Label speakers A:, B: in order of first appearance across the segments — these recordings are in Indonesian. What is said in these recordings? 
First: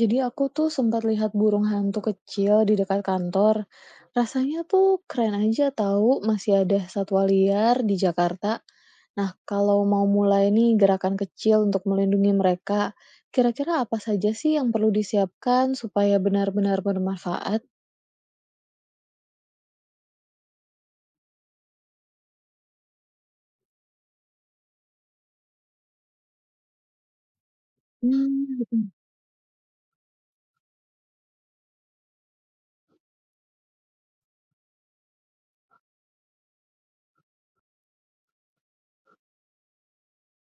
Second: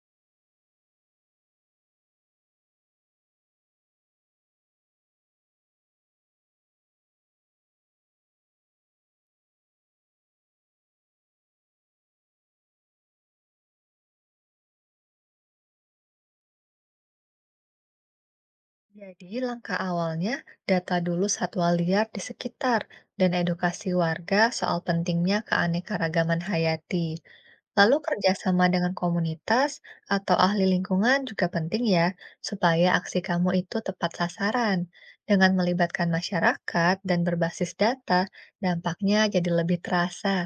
A: Jadi aku tuh sempat lihat burung hantu kecil di dekat kantor. Rasanya tuh keren aja tahu masih ada satwa liar di Jakarta. Nah, kalau mau mulai nih gerakan kecil untuk melindungi mereka, kira-kira apa saja sih yang perlu disiapkan supaya benar-benar bermanfaat?
B: Jadi, langkah awalnya, data dulu satwa liar di sekitar dan edukasi warga soal pentingnya keanekaragaman hayati. Lalu
A: Hmm,
B: kerjasama
A: gitu.
B: dengan komunitas atau ahli lingkungan juga penting ya, supaya aksi kamu itu tepat sasaran. Dengan melibatkan masyarakat dan berbasis data, dampaknya jadi lebih terasa.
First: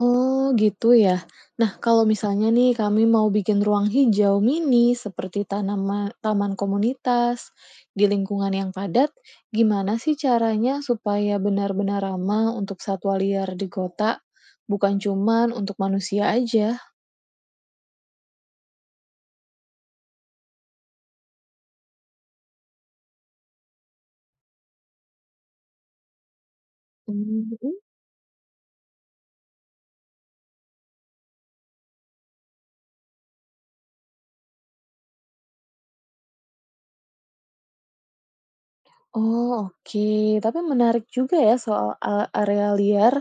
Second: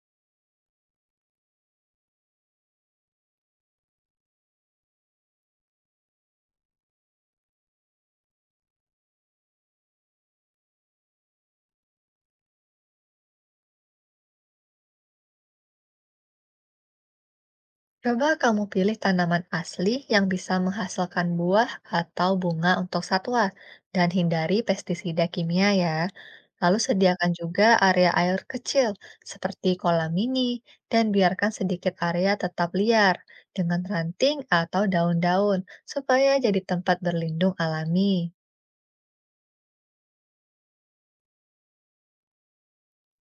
A: Oh, gitu ya. Nah, kalau misalnya nih kami mau bikin ruang hijau mini seperti tanaman taman komunitas di lingkungan yang padat, gimana sih caranya supaya benar-benar ramah untuk satwa liar di kota, bukan cuman untuk manusia aja?
B: Coba kamu pilih tanaman asli yang bisa menghasilkan buah atau bunga untuk satwa dan hindari pestisida kimia ya. Lalu sediakan juga
A: Mhm.
B: area air kecil seperti kolam mini dan biarkan sedikit area tetap liar dengan ranting atau daun-daun supaya jadi tempat berlindung alami.
A: Oh, oke. Tapi menarik juga ya soal area liar.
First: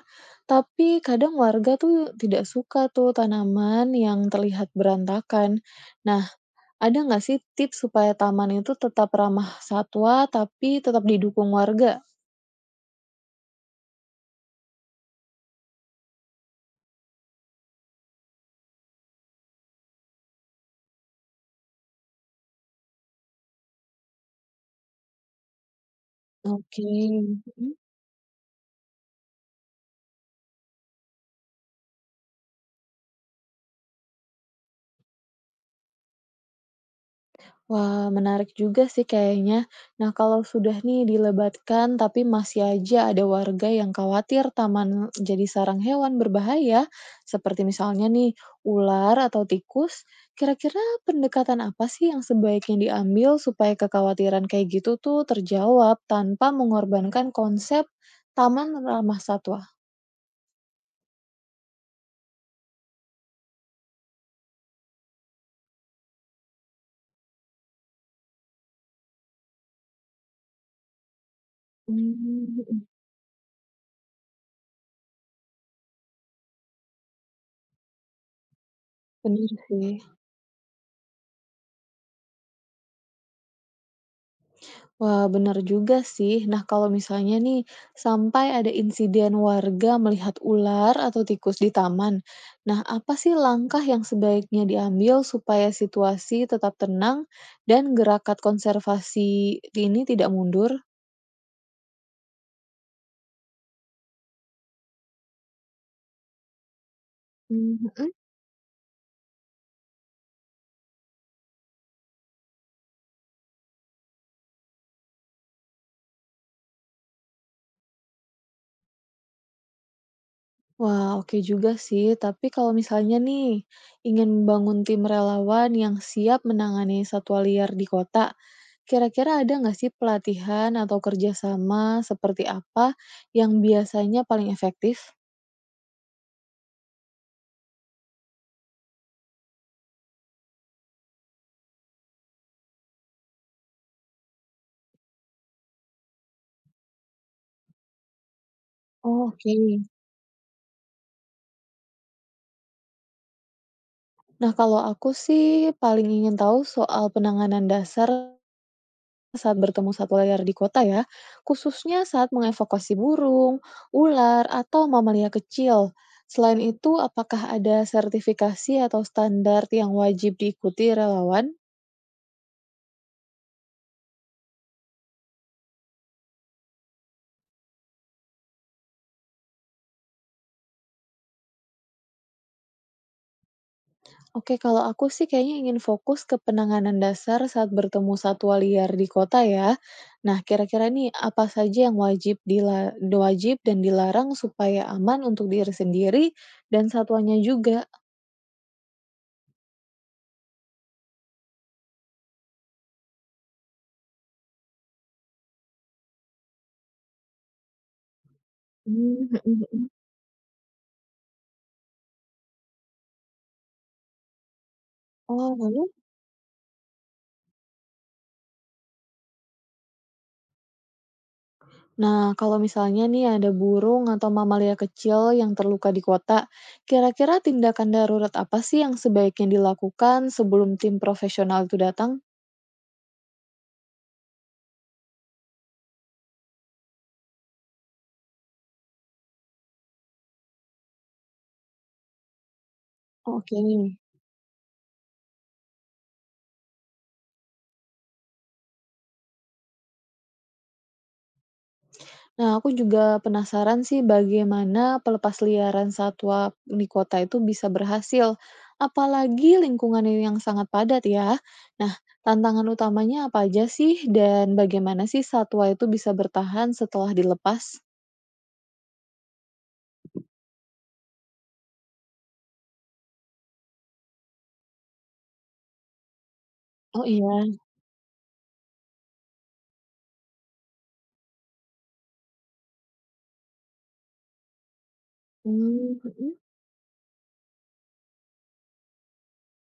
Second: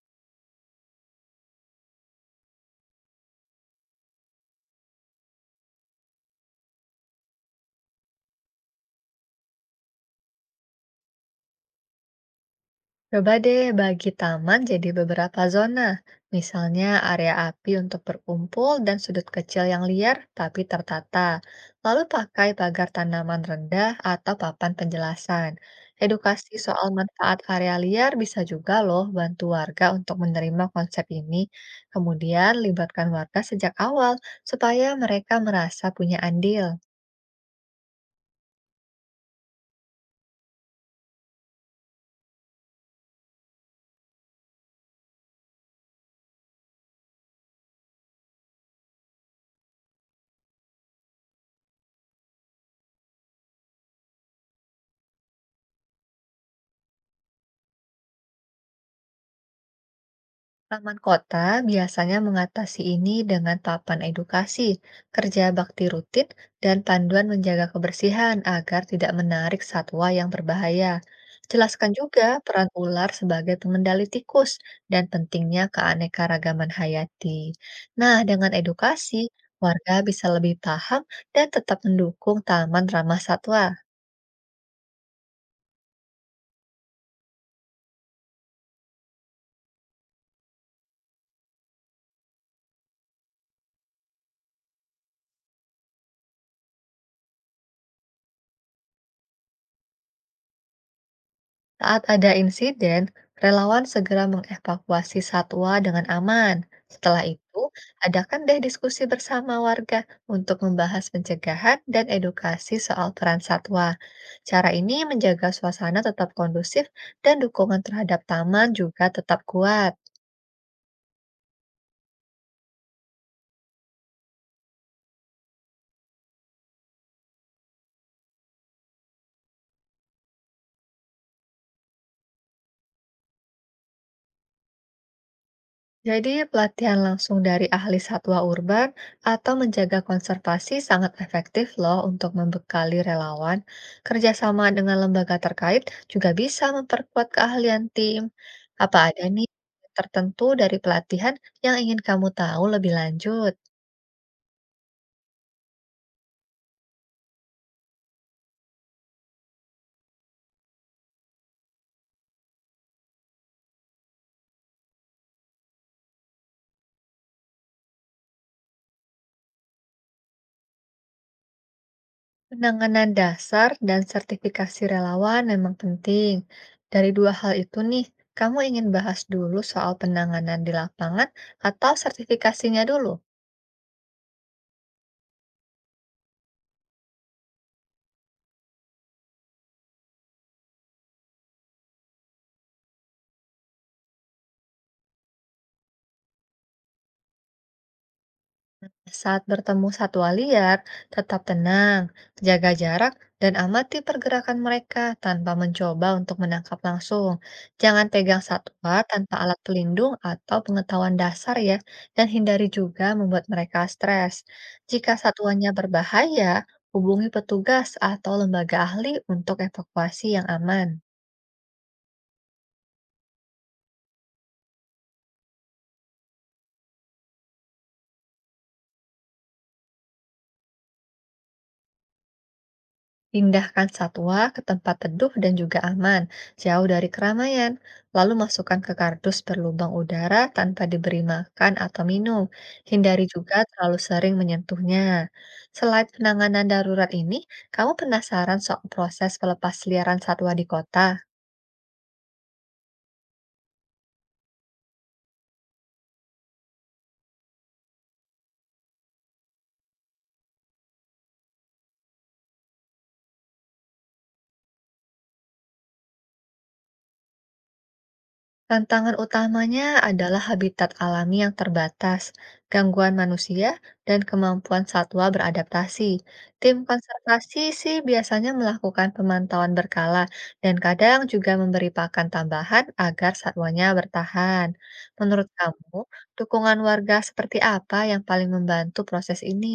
A: Tapi kadang warga tuh tidak suka tuh tanaman yang terlihat berantakan. Nah, ada nggak sih tips supaya taman itu tetap ramah satwa, tapi tetap didukung warga?
B: Coba deh bagi taman jadi beberapa zona, misalnya area api untuk berkumpul dan sudut kecil yang liar tapi tertata. Lalu pakai pagar tanaman rendah atau papan penjelasan. Edukasi
A: Oke,
B: soal manfaat area
A: mhm.
B: liar bisa juga loh bantu warga untuk menerima konsep ini. Kemudian libatkan warga sejak awal supaya mereka merasa punya andil.
A: Wah, menarik juga sih kayaknya. Nah, kalau sudah nih dilebatkan, tapi masih aja ada warga yang khawatir taman jadi sarang hewan berbahaya, seperti misalnya nih ular atau tikus, kira-kira pendekatan apa sih yang sebaiknya diambil supaya kekhawatiran kayak gitu tuh terjawab tanpa mengorbankan konsep taman ramah satwa?
B: Taman kota biasanya mengatasi ini dengan papan edukasi, kerja bakti rutin, dan panduan menjaga kebersihan agar tidak menarik satwa yang berbahaya. Jelaskan juga peran
A: Mhm,
B: ular sebagai pengendali tikus dan pentingnya keanekaragaman hayati. Nah, dengan edukasi,
A: bener
B: warga
A: sih.
B: bisa lebih paham dan tetap mendukung taman ramah satwa.
A: Wah, bener juga sih. Nah, kalau misalnya nih, sampai ada insiden warga melihat ular atau tikus di taman. Nah, apa sih langkah yang sebaiknya diambil supaya situasi tetap tenang dan gerakan konservasi ini tidak mundur?
B: Saat ada insiden, relawan segera mengevakuasi satwa dengan aman. Setelah itu,
A: Mhm.
B: adakan deh diskusi bersama warga untuk membahas pencegahan dan edukasi soal peran satwa. Cara ini menjaga suasana tetap kondusif dan dukungan terhadap taman juga tetap kuat.
A: Wah, oke juga sih. Tapi kalau misalnya nih, ingin membangun tim relawan yang siap menangani satwa liar di kota, kira-kira ada nggak sih pelatihan atau kerjasama seperti apa yang biasanya paling efektif?
B: Jadi, pelatihan langsung dari ahli satwa urban atau menjaga konservasi sangat efektif loh untuk membekali relawan. Kerjasama dengan lembaga terkait juga bisa memperkuat keahlian tim. Apa ada
A: Oh,
B: nih
A: oke.
B: tertentu dari pelatihan yang ingin kamu tahu lebih lanjut?
A: Nah, kalau aku sih paling ingin tahu soal penanganan dasar saat bertemu satwa liar di kota ya, khususnya saat mengevakuasi burung, ular, atau mamalia kecil. Selain itu, apakah ada sertifikasi atau standar yang wajib diikuti relawan?
B: Penanganan dasar dan sertifikasi relawan memang penting. Dari dua hal itu nih, kamu ingin bahas dulu soal penanganan di lapangan atau sertifikasinya dulu?
A: Oke, kalau aku sih kayaknya ingin fokus ke penanganan dasar saat bertemu satwa liar di kota ya. Nah, kira-kira nih apa saja yang wajib dan dilarang supaya aman untuk diri sendiri dan satwanya juga?
B: Saat bertemu satwa liar, tetap tenang, jaga jarak, dan amati pergerakan mereka tanpa mencoba untuk menangkap langsung. Jangan pegang satwa
A: Hmm,
B: tanpa
A: mhm
B: alat
A: mhm.
B: pelindung atau pengetahuan dasar ya, dan hindari juga membuat mereka stres. Jika
A: Oh,
B: satuannya
A: lalu?
B: berbahaya, hubungi petugas atau lembaga ahli untuk evakuasi yang aman.
A: Nah, kalau misalnya nih ada burung atau mamalia kecil yang terluka di kota, kira-kira tindakan darurat apa sih yang sebaiknya dilakukan sebelum tim profesional itu datang?
B: Pindahkan satwa ke tempat teduh dan juga aman, jauh dari keramaian. Lalu masukkan ke kardus berlubang udara tanpa diberi makan atau minum. Hindari juga
A: Oke.
B: terlalu sering menyentuhnya. Selain penanganan darurat ini, kamu penasaran soal proses pelepas liaran satwa di kota?
A: Nah, aku juga penasaran sih bagaimana pelepasliaran satwa di kota itu bisa berhasil, apalagi lingkungannya yang sangat padat ya. Nah, tantangan utamanya apa aja sih dan bagaimana sih satwa itu bisa bertahan setelah dilepas?
B: Tantangan utamanya adalah habitat alami yang terbatas, gangguan manusia, dan kemampuan satwa beradaptasi. Tim
A: Oh
B: konservasi
A: iya.
B: sih biasanya melakukan pemantauan berkala dan kadang juga memberi pakan tambahan agar satwanya bertahan. Menurut kamu,
A: Hmm, mhm.
B: dukungan warga seperti apa yang paling membantu proses ini?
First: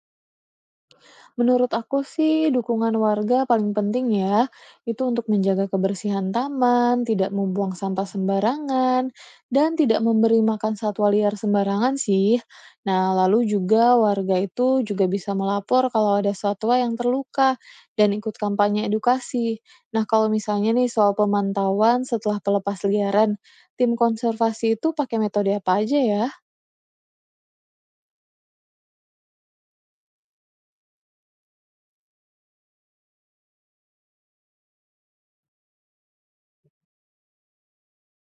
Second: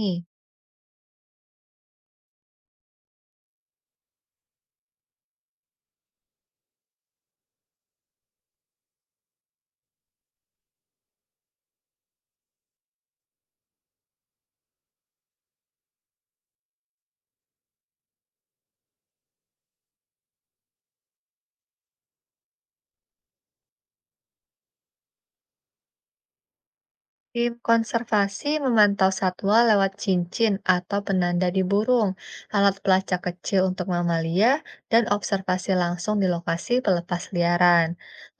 A: Menurut aku sih dukungan warga paling penting ya, itu untuk menjaga kebersihan taman, tidak membuang sampah sembarangan, dan tidak memberi makan satwa liar sembarangan sih. Nah, lalu juga warga itu juga bisa melapor kalau ada satwa yang terluka dan ikut kampanye edukasi. Nah, kalau misalnya nih soal pemantauan setelah pelepas liaran, tim konservasi itu pakai metode apa aja ya?
B: Tim konservasi memantau satwa lewat cincin atau penanda di burung, alat pelacak kecil untuk mamalia, dan observasi langsung di lokasi pelepas liaran.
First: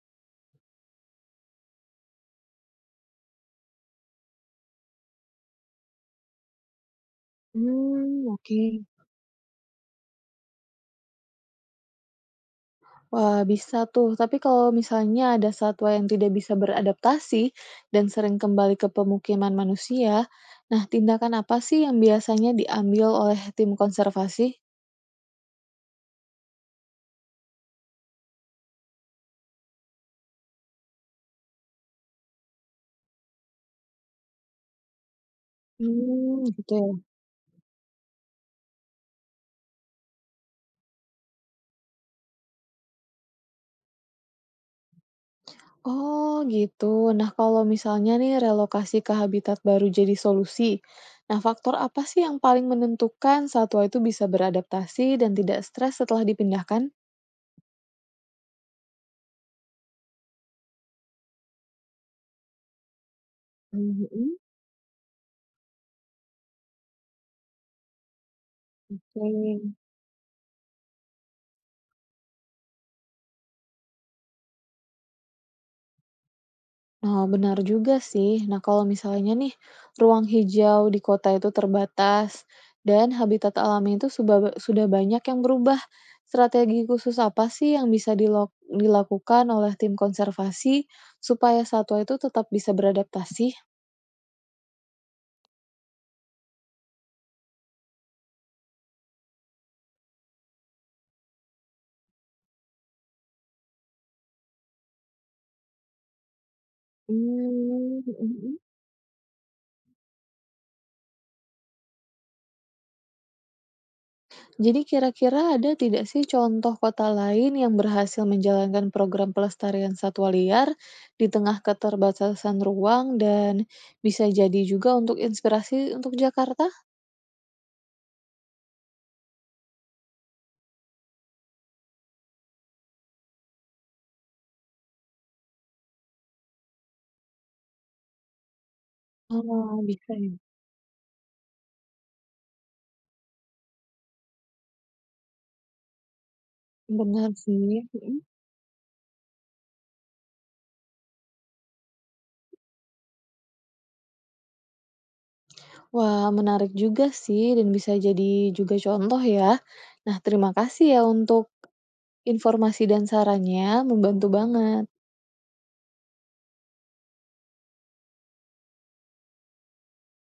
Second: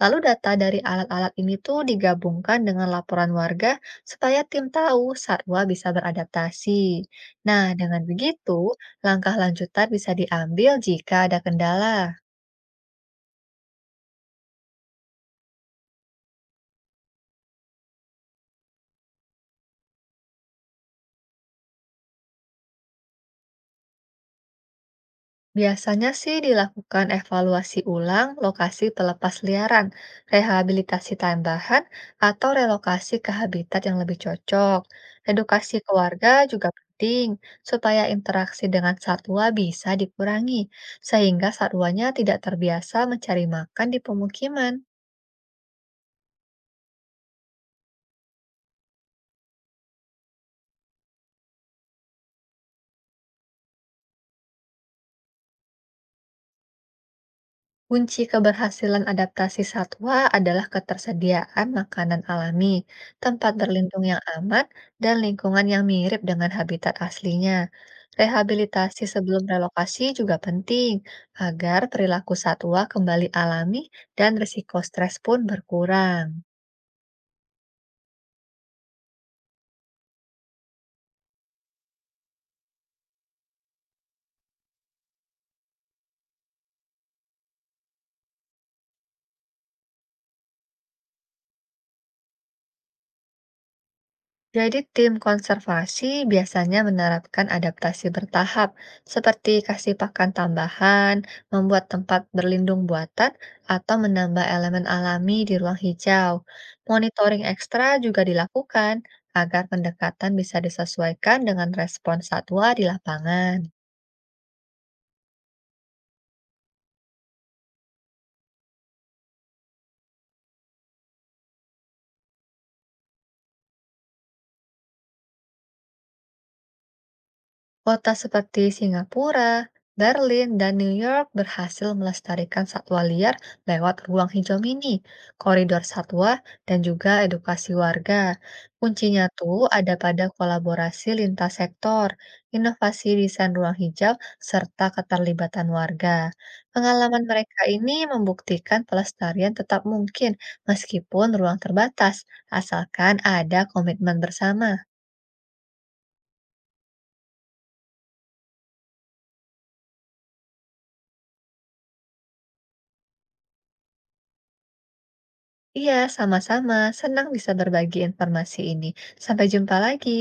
B: Lalu data dari alat-alat ini tuh digabungkan dengan laporan warga supaya tim tahu satwa bisa beradaptasi. Nah, dengan
A: Hmm,
B: begitu,
A: oke.
B: langkah lanjutan bisa diambil jika ada kendala.
A: Wah, bisa tuh. Tapi kalau misalnya ada satwa yang tidak bisa beradaptasi dan sering kembali ke pemukiman manusia, nah tindakan apa sih yang biasanya diambil oleh tim konservasi?
B: Biasanya sih dilakukan evaluasi ulang lokasi pelepas liaran, rehabilitasi tambahan, atau relokasi ke habitat yang lebih cocok. Edukasi keluarga
A: Hmm,
B: juga
A: gitu ya.
B: penting, supaya interaksi dengan satwa bisa dikurangi, sehingga satwanya tidak terbiasa mencari makan di pemukiman.
A: Oh, gitu. Nah, kalau misalnya nih relokasi ke habitat baru jadi solusi, nah faktor apa sih yang paling menentukan satwa itu bisa beradaptasi dan tidak stres setelah dipindahkan?
B: Kunci keberhasilan adaptasi satwa adalah ketersediaan makanan alami, tempat berlindung yang
A: Mhm,
B: aman, dan lingkungan yang mirip dengan habitat aslinya. Rehabilitasi
A: oke.
B: sebelum relokasi juga penting agar perilaku satwa kembali alami dan risiko stres pun berkurang.
A: Nah, benar juga sih. Nah, kalau misalnya nih, ruang hijau di kota itu terbatas dan habitat alami itu sudah banyak yang berubah. Strategi khusus apa sih yang bisa dilakukan oleh tim konservasi supaya satwa itu tetap bisa beradaptasi?
B: Jadi tim konservasi biasanya menerapkan adaptasi bertahap, seperti kasih pakan tambahan, membuat tempat berlindung buatan, atau menambah elemen alami di ruang hijau. Monitoring ekstra
A: Hmm,
B: juga
A: mhm.
B: dilakukan agar pendekatan bisa disesuaikan dengan respons satwa di lapangan.
A: Jadi kira-kira ada tidak sih contoh kota lain yang berhasil menjalankan program pelestarian satwa liar di tengah keterbatasan ruang dan bisa jadi juga untuk inspirasi untuk Jakarta?
B: Kota seperti Singapura, Berlin, dan New York berhasil melestarikan satwa liar lewat ruang hijau mini, koridor satwa, dan juga edukasi warga. Kuncinya tuh
A: Oh,
B: ada
A: bisa
B: pada
A: ya.
B: kolaborasi lintas sektor, inovasi desain ruang hijau, serta keterlibatan warga. Pengalaman
A: Benar
B: mereka
A: sih.
B: ini
A: Mhm.
B: membuktikan pelestarian tetap mungkin meskipun ruang terbatas, asalkan ada komitmen bersama.
A: Wah, menarik juga sih dan bisa jadi juga contoh ya. Nah, terima kasih ya untuk informasi dan sarannya, membantu banget.
B: Iya, sama-sama. Senang bisa berbagi informasi ini. Sampai jumpa lagi.